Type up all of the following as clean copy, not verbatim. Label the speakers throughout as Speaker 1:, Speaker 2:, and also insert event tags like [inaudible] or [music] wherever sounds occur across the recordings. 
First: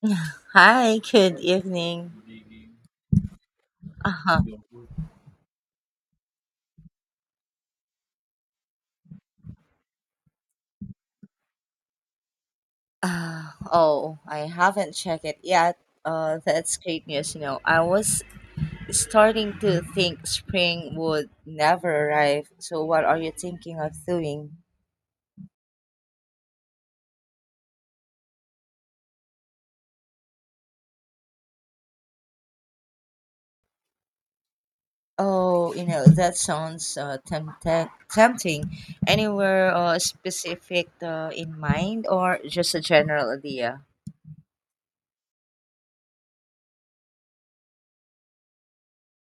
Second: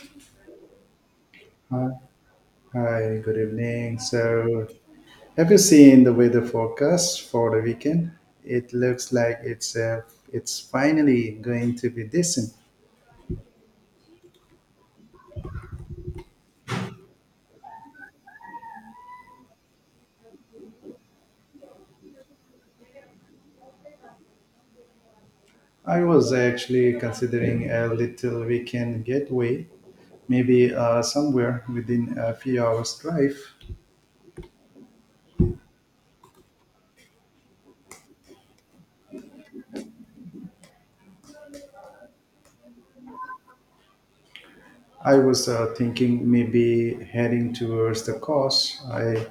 Speaker 1: [sighs] Hi, good
Speaker 2: Hi,
Speaker 1: evening.
Speaker 2: hi, good evening.
Speaker 1: Uh-huh.
Speaker 2: So, have you seen the weather forecast for the weekend? It looks like it's finally going to be decent.
Speaker 1: Oh, I haven't checked it yet. That's great news. You know, I was starting to think spring would never arrive. So, what are you thinking of doing?
Speaker 2: I was actually considering a little weekend getaway, maybe somewhere within a few hours drive.
Speaker 1: Oh, you know, that sounds tempting. Anywhere specific in mind or just a general idea?
Speaker 2: I was thinking maybe heading towards the coast. I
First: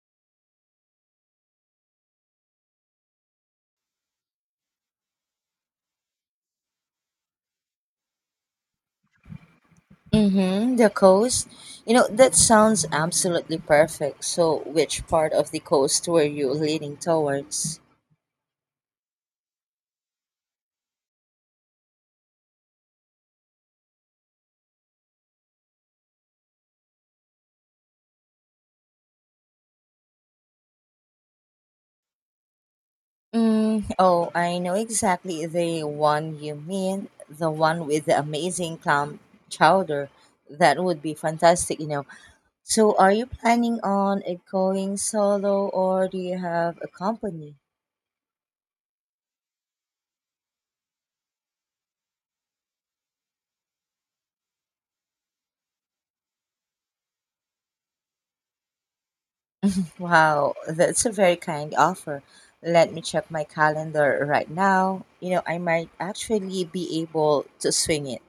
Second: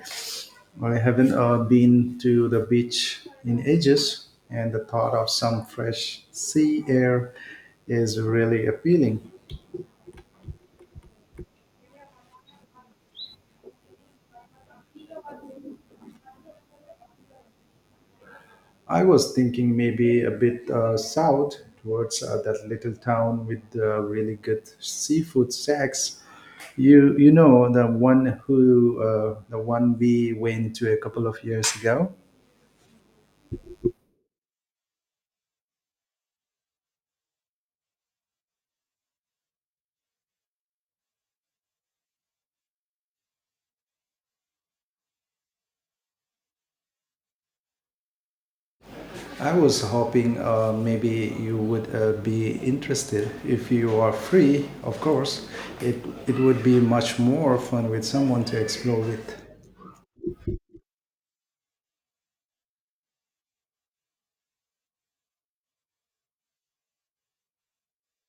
Speaker 2: Well, I haven't been to the beach in ages, and the thought of some fresh sea air is really appealing.
Speaker 1: Mm-hmm, the coast. You know, that sounds absolutely perfect. So, which part of the coast were you leaning towards?
Speaker 2: I was thinking maybe a bit south towards that little town with really good seafood sacks. You know the one we went to a couple of years ago.
Speaker 1: Mm, oh, I know exactly the one you mean. The one with the amazing clam chowder. That would be fantastic, you know. So, are you planning on it going solo or do you have a company?
Speaker 2: I was hoping maybe you would be interested. If you are free, of course, it would be much more fun with someone to explore with.
Speaker 1: Wow, that's a very kind offer. Let me check my calendar right now. You know, I might actually be able to swing it.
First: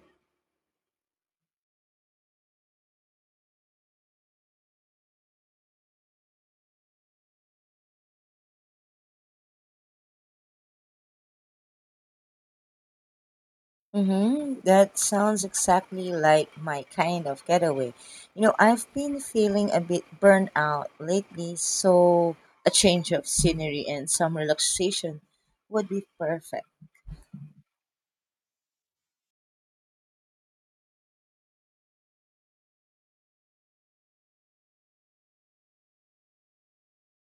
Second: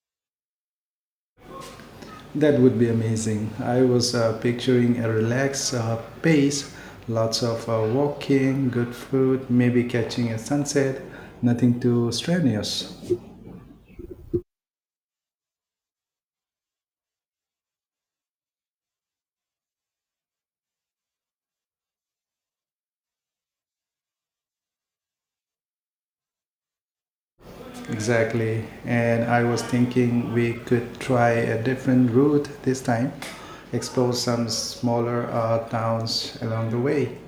Speaker 2: That would be amazing. I was picturing a relaxed pace, lots of walking, good food, maybe catching a sunset, nothing too strenuous.
Speaker 1: Mm-hmm. That sounds exactly like my kind of getaway. You know, I've been feeling a bit burned out lately, so a change of scenery and some relaxation would be perfect.
Speaker 2: Exactly. And I was thinking we could try a different route this time, explore some smaller towns along the way.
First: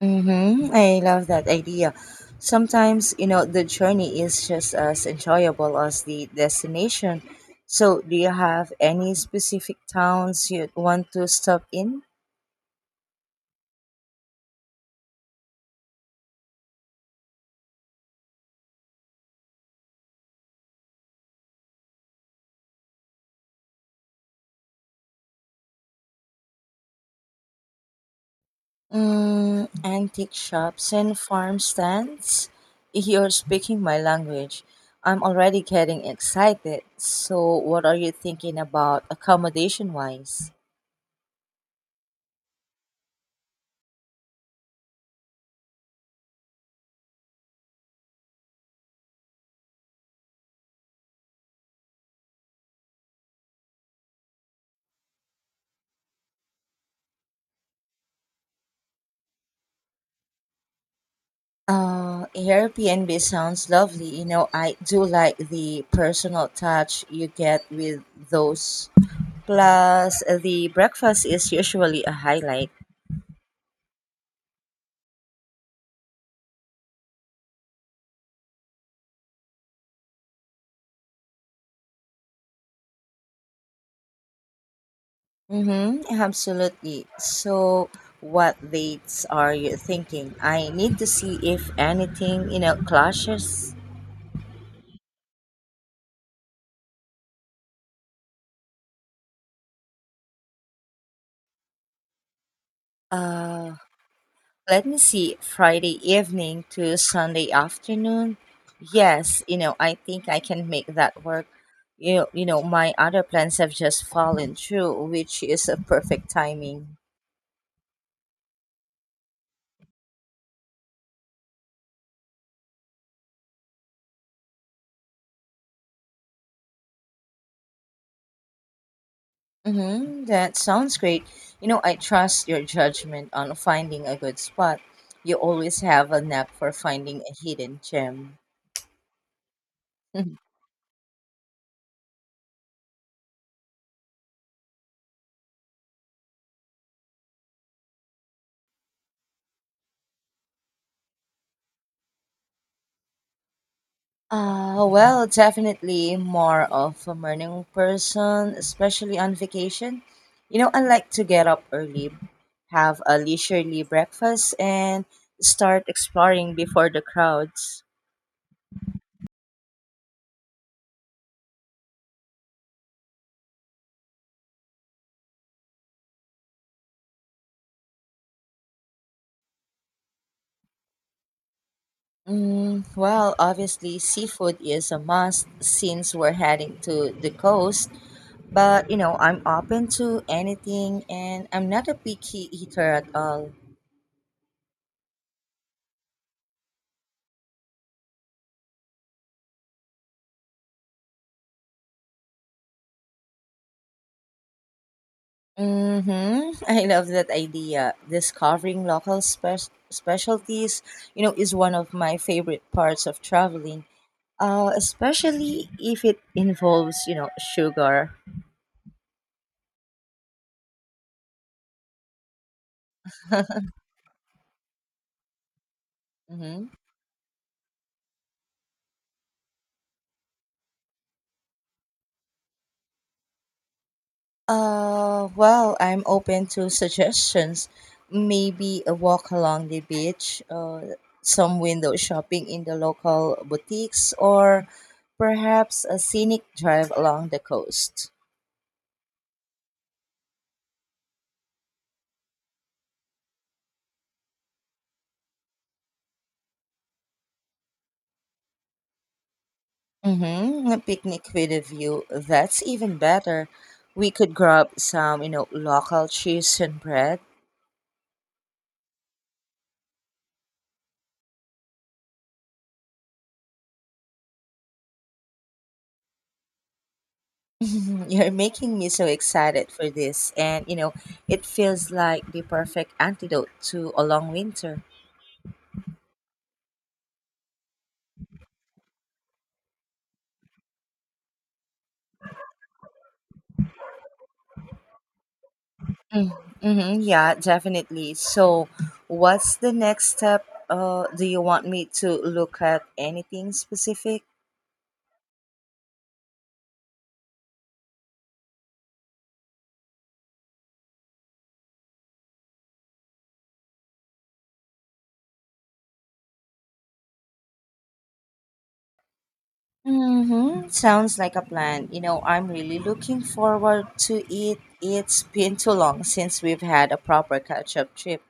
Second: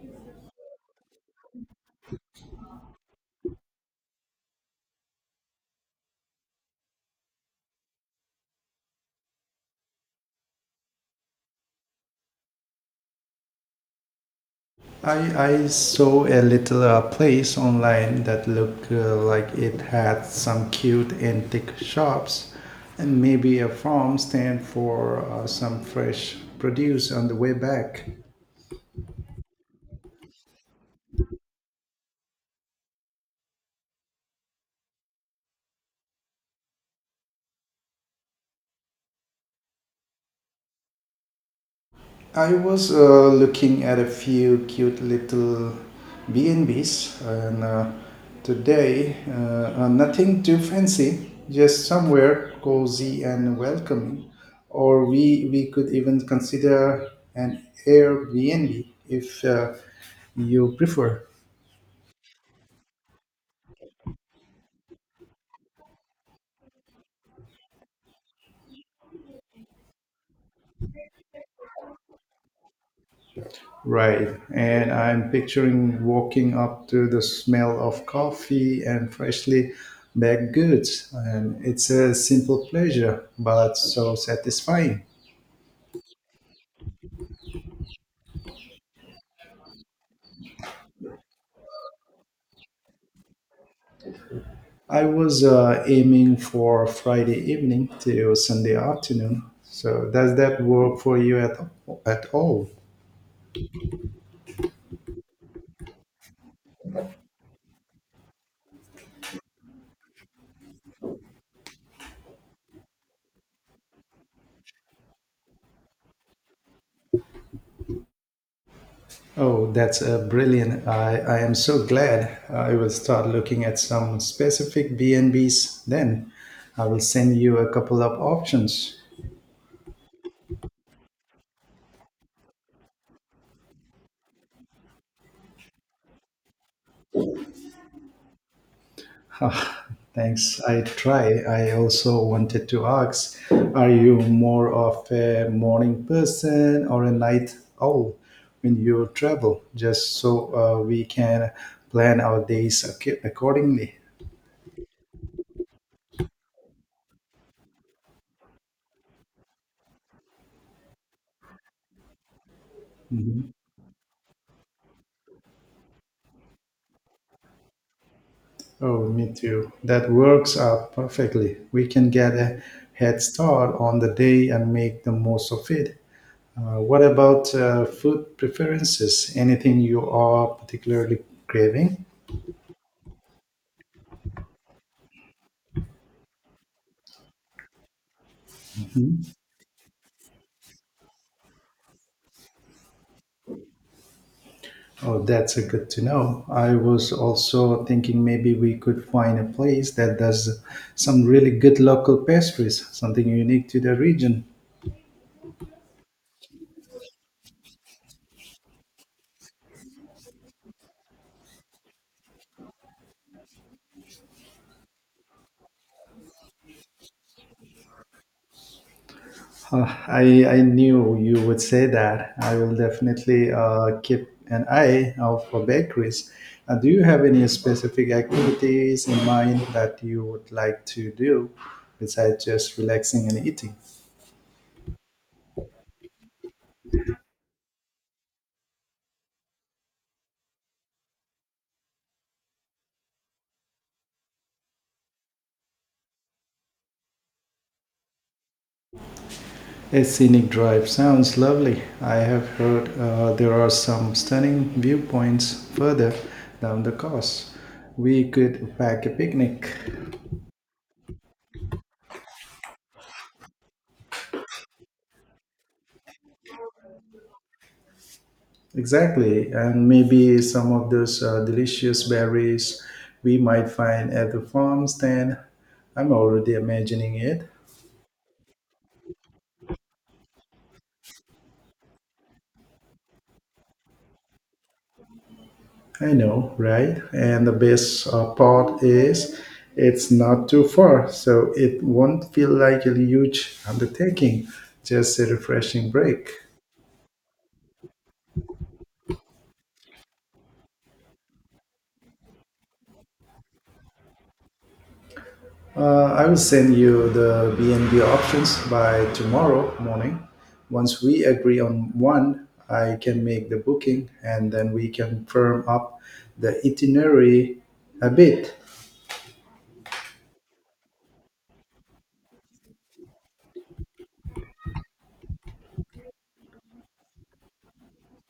Speaker 1: Mm-hmm. I love that idea. Sometimes, you know, the journey is just as enjoyable as the destination. So, do you have any specific towns you want to stop in?
Speaker 2: I saw a little place online that looked like it had some cute antique shops and maybe a farm stand for some fresh produce on the way back.
Speaker 1: Mm, antique shops and farm stands? You're speaking my language. I'm already getting excited. So, what are you thinking about accommodation wise?
Speaker 2: I was looking at a few cute little B&Bs and Bs, and today nothing too fancy, just somewhere cozy and welcoming. Or we could even consider an Airbnb if you prefer.
Speaker 1: Airbnb sounds lovely. You know, I do like the personal touch you get with those. Plus, the breakfast is usually a highlight.
Speaker 2: Right. And I'm picturing walking up to the smell of coffee and freshly baked goods. And it's a simple pleasure, but so satisfying.
Speaker 1: Mm-hmm, absolutely. So, what dates are you thinking? I need to see if anything, you know, clashes.
Speaker 2: I was aiming for Friday evening till Sunday afternoon. So does that work for you at all?
Speaker 1: Uh, Let me see, Friday evening to Sunday afternoon. Yes, you know, I think I can make that work. You know, my other plans have just fallen through, which is a perfect timing.
Speaker 2: Oh, that's brilliant. I am so glad. I will start looking at some specific B&Bs then. I will send you a couple of options.
Speaker 1: Mm-hmm, that sounds great. You know, I trust your judgment on finding a good spot. You always have a knack for finding a hidden gem.
Speaker 2: Ah,
Speaker 1: [laughs]
Speaker 2: thanks. I try. I also wanted to ask, are you more of a morning person or a night owl when you travel? Just so we can plan our days accordingly.
Speaker 1: Well, definitely more of a morning person, especially on vacation. You know, I like to get up early, have a
Speaker 2: Mhm.
Speaker 1: leisurely breakfast, and start exploring before the crowds.
Speaker 2: Oh, me too. That works out perfectly. We can get a head start on the day and make the most of it. What about food preferences? Anything you are particularly craving?
Speaker 1: Mm, well, obviously, seafood is a must since we're heading to the coast. But, you know, I'm open to anything and I'm not a picky eater at all.
Speaker 2: Oh, that's a good to know. I was also thinking maybe we could find a place that does some really good local pastries, something unique to the region.
Speaker 1: Mm-hmm. I love that idea. Discovering local specialties, you know, is one of my favorite parts of traveling. Especially if it involves, you know, sugar.
Speaker 2: I knew you would say that. I will definitely keep an eye out for bakeries.
Speaker 1: Mm-hmm.
Speaker 2: Do you have any specific activities in mind that you would like to do besides just relaxing and eating?
Speaker 1: Well, I'm open to suggestions. Maybe a walk along the beach, some window shopping in the local boutiques, or perhaps a scenic drive along the coast.
Speaker 2: A scenic drive sounds lovely. I have heard there are some stunning viewpoints further down the coast. We could pack a picnic.
Speaker 1: Mm-hmm. A picnic with a view. That's even better. We could grab some, you know, local cheese and bread.
Speaker 2: Exactly, and maybe some of those delicious berries we might find at the farm stand. I'm already imagining it.
Speaker 1: [laughs] You're making me so excited for this. And, you know, it feels like the perfect antidote to a long winter.
Speaker 2: I know, right? And the best part is it's not too far, so it won't feel like a huge undertaking, just a refreshing break.
Speaker 1: Mm-hmm. mm-hmm, Yeah, definitely. So, what's the next step? Do you want me to look at anything specific?
Speaker 2: I will send you the B&B options by tomorrow morning. Once we agree on one, I can make the booking and then we can firm up the itinerary a bit.
Speaker 1: Mm-hmm. Sounds like a plan. You know, I'm really looking forward to it. It's been too long since we've had a proper catch-up trip.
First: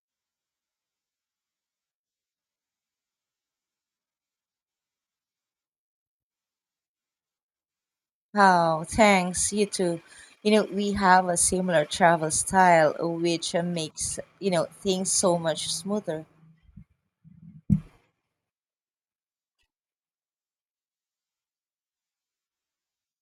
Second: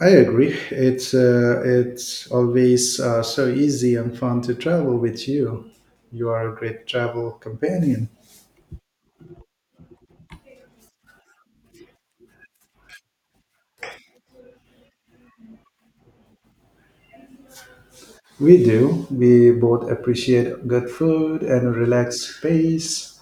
Speaker 2: I agree. It's always so easy and fun to travel with you. You are a great travel companion.
Speaker 1: Oh, thanks. You too. You know, we have a similar travel style, which makes, you know, things so much smoother.
Speaker 2: We do. We both appreciate good food and relaxed space,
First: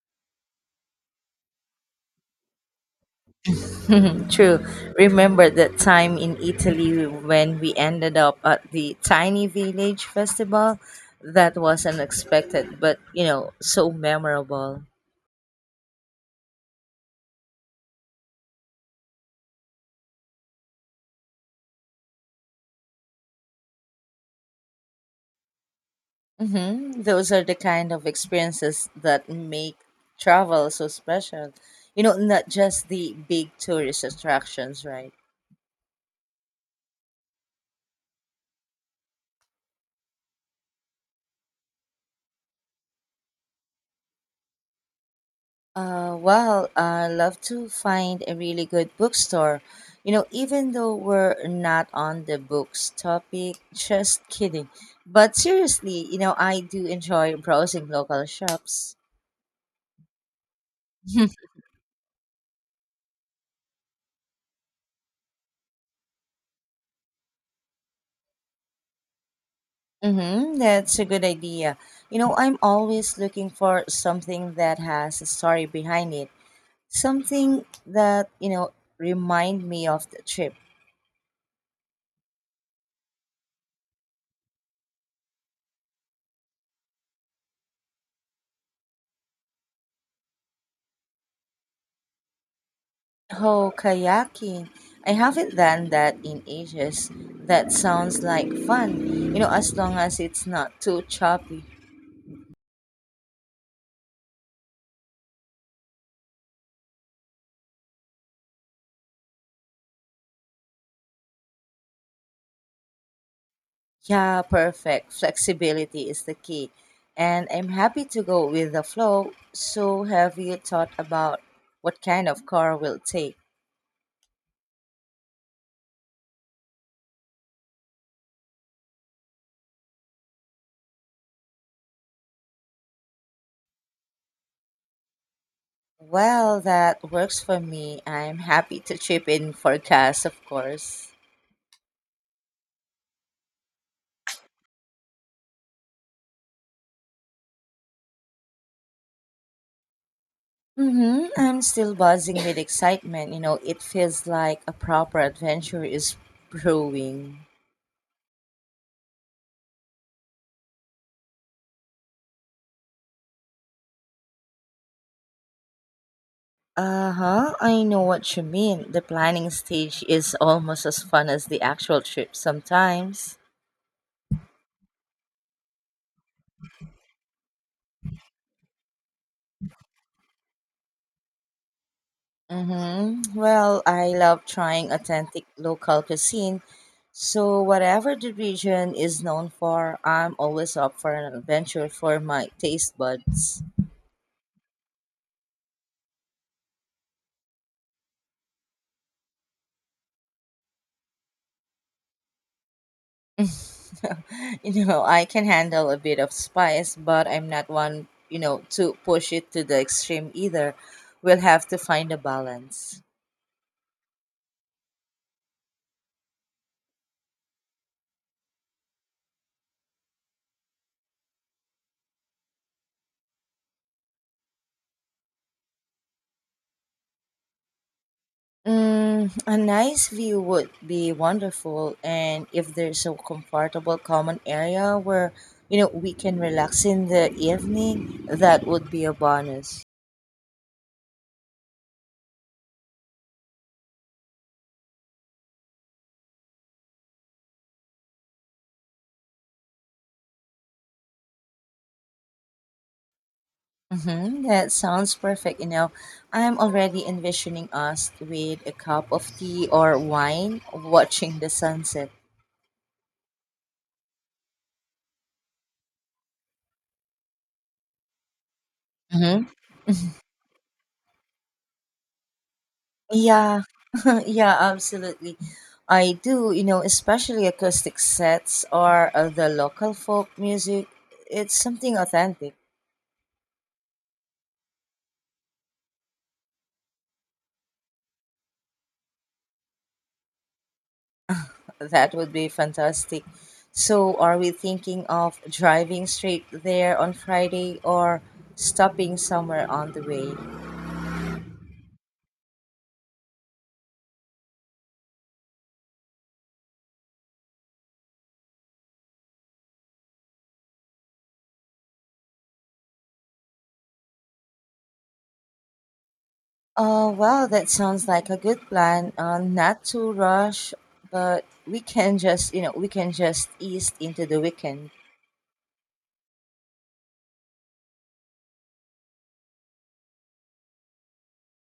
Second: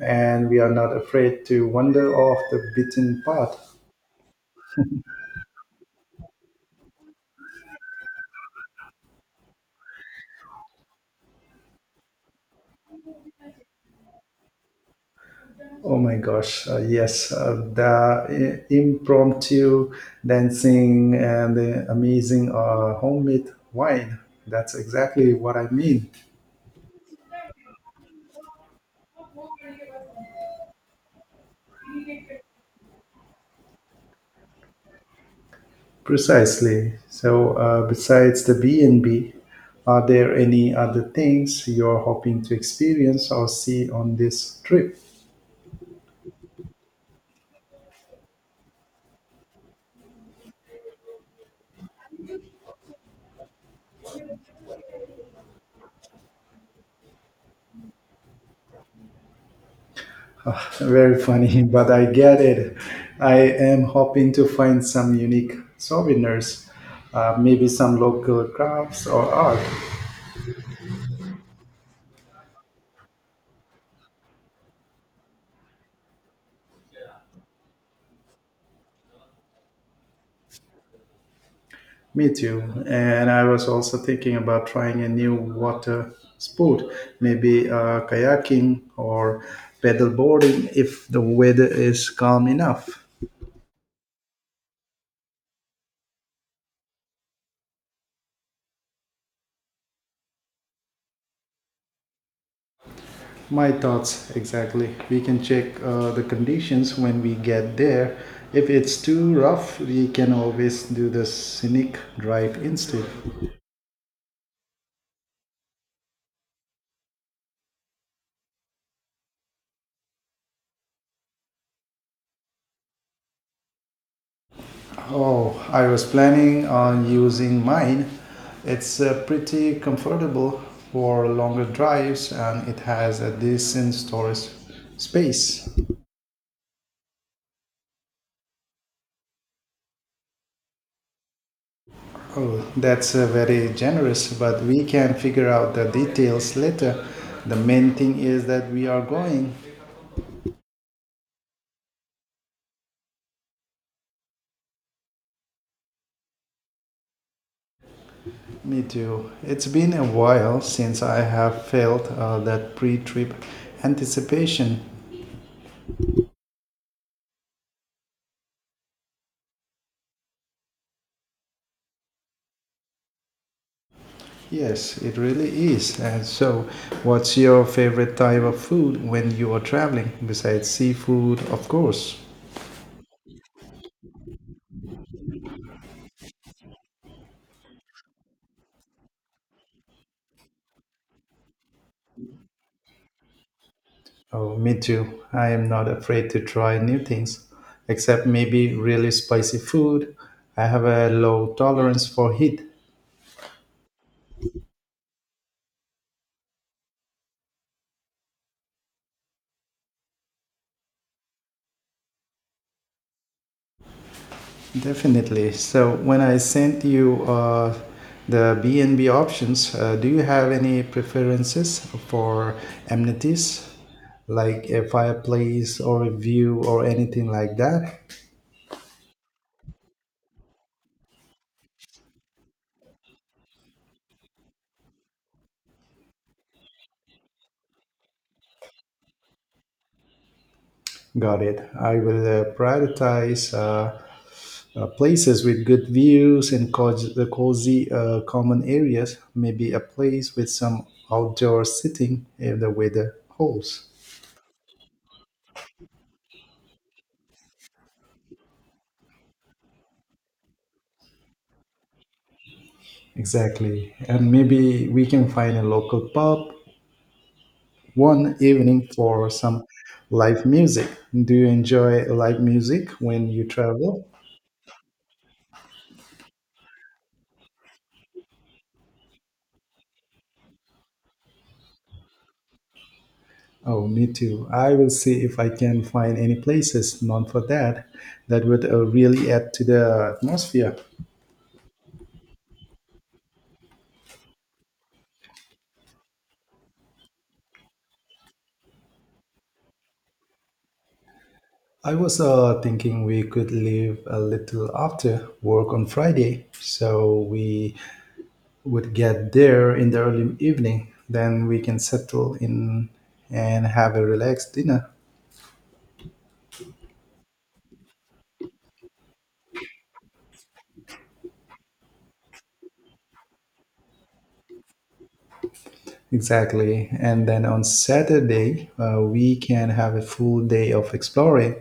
Speaker 2: and we are not afraid to wander off the beaten path.
Speaker 1: [laughs] True. Remember that time in Italy when we ended up at the Tiny Village Festival? That was unexpected, but, you know, so memorable.
Speaker 2: Oh my gosh, yes, the impromptu dancing and the amazing homemade wine. That's exactly what I mean.
Speaker 1: Mm-hmm. Those are the kind of experiences that make travel so special. You know, not just the big tourist attractions, right?
Speaker 2: Precisely. So, besides the B&B, are there any other things you're hoping to experience or see on this trip?
Speaker 1: Well, I love to find a really good bookstore. You know, even though we're not on the books topic, just kidding. But seriously, you know, I do enjoy browsing local shops.
Speaker 2: Very
Speaker 1: [laughs]
Speaker 2: funny, [laughs] but I get it. I am hoping to find some unique souvenirs, maybe some local crafts or art.
Speaker 1: Mm-hmm, that's a good idea. You know, I'm always looking for something that has a story behind it. Something that, you know, remind me of the trip.
Speaker 2: Me too. And I was also thinking about trying a new water sport, maybe kayaking or paddleboarding if the weather is calm enough.
Speaker 1: Oh, kayaking. I haven't done that in ages. That sounds like fun, you know, as long as it's not too choppy.
Speaker 2: My thoughts exactly. We can check the conditions when we get there. If it's too rough, we can always do the scenic drive instead.
Speaker 1: Yeah, perfect. Flexibility is the key. And I'm happy to go with the flow. So, have you thought about what kind of car we'll take?
Speaker 2: Oh, I was planning on using mine. It's pretty comfortable for longer drives and it has a decent storage space.
Speaker 1: Well, that works for me. I'm happy to chip in for gas, of course.
Speaker 2: Oh, that's very generous, but we can figure out the details later. The main thing is that we are going.
Speaker 1: Mm-hmm. I'm still buzzing with excitement. You know, it feels like a proper adventure is brewing.
Speaker 2: Me too. It's been a while since I have felt that pre trip anticipation.
Speaker 1: Uh huh. I know what you mean. The planning stage is almost as fun as the actual trip sometimes.
Speaker 2: Yes, it really is. And so, what's your favorite type of food when you are traveling, besides seafood, of course?
Speaker 1: Mm-hmm. Well, I love trying authentic local cuisine. So, whatever the region is known for, I'm always up for an adventure for my taste buds.
Speaker 2: Oh, me too. I am not afraid to try new things, except maybe really spicy food. I have a low tolerance for heat.
Speaker 1: [laughs] you know, I can handle a bit of spice, but I'm not one, you know, to push it to the extreme either. We'll have to find a balance.
Speaker 2: Definitely. So when I sent you the B&B options, do you have any preferences for amenities like a fireplace or a view or anything like that?
Speaker 1: Mm, a nice view would be wonderful, and if there's a comfortable common area where you know we can relax in the evening, that would be a bonus.
Speaker 2: Got it. I will prioritize places with good views and the cozy common areas, maybe a place with some outdoor sitting if the weather holds.
Speaker 1: Mm-hmm, that sounds perfect. You know, I'm already envisioning us with a cup of tea or wine, watching the sunset.
Speaker 2: Exactly. And maybe we can find a local pub one evening for
Speaker 1: Mhm.
Speaker 2: some live music. Do you enjoy live music when you
Speaker 1: Yeah,
Speaker 2: travel?
Speaker 1: [laughs] yeah, absolutely. I do, you know, especially acoustic sets or the local folk music. It's something authentic.
Speaker 2: Oh, me too. I will see if I can find any places known for that. That would really add to the atmosphere.
Speaker 1: [laughs] That would be fantastic. So, are we thinking of driving straight there on Friday or stopping somewhere on the way?
Speaker 2: I was thinking we could leave a little after work on Friday, so we would get there in the early evening. Then we can settle in and have a relaxed dinner.
Speaker 1: Oh, well, that sounds like a good plan. Not to rush, but we can just ease into the weekend.
Speaker 2: Exactly. And then on Saturday, we can have a full day of exploring,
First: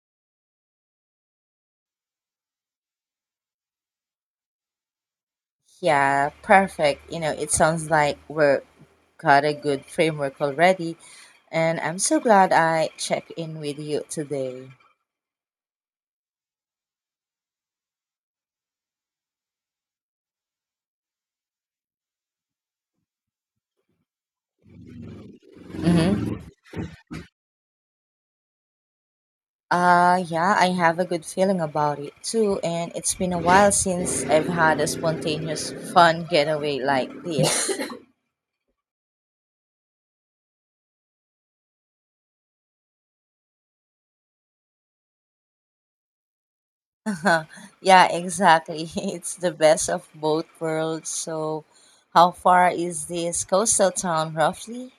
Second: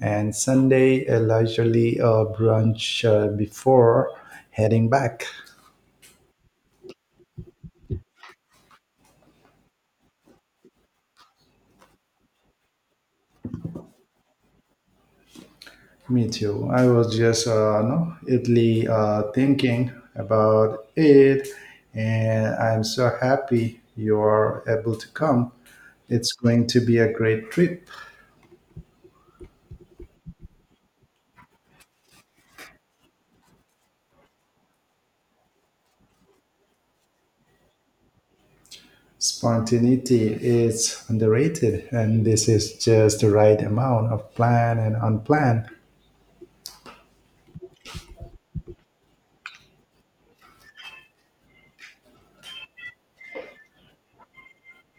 Speaker 2: and Sunday, a leisurely brunch before heading back.
Speaker 1: Yeah, perfect. You know, it sounds like we're got a good framework already, and I'm so glad I checked in with you today.
Speaker 2: Me too. I was just no, Italy thinking about it, and I'm so happy you're able to come. It's
Speaker 1: Mm-hmm.
Speaker 2: going to be a great trip.
Speaker 1: Yeah, I have a good feeling about it too, and it's been a while since I've had a spontaneous, fun getaway like this.
Speaker 2: Spontaneity is underrated, and this is just the right amount of planned and unplanned.
Speaker 1: [laughs] yeah, exactly. [laughs] It's the best of both worlds. So, how far is this coastal town roughly?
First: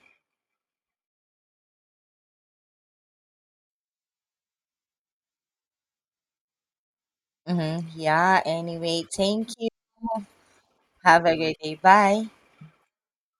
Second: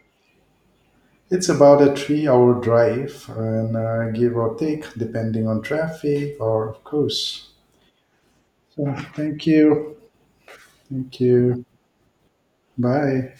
Speaker 2: It's about a 3-hour drive, and give or take, depending on traffic, or of course.
Speaker 1: Mm-hmm. Yeah,
Speaker 2: So,
Speaker 1: anyway,
Speaker 2: thank
Speaker 1: thank you.
Speaker 2: you. Thank
Speaker 1: Have a great
Speaker 2: you.
Speaker 1: day. Bye.
Speaker 2: Bye.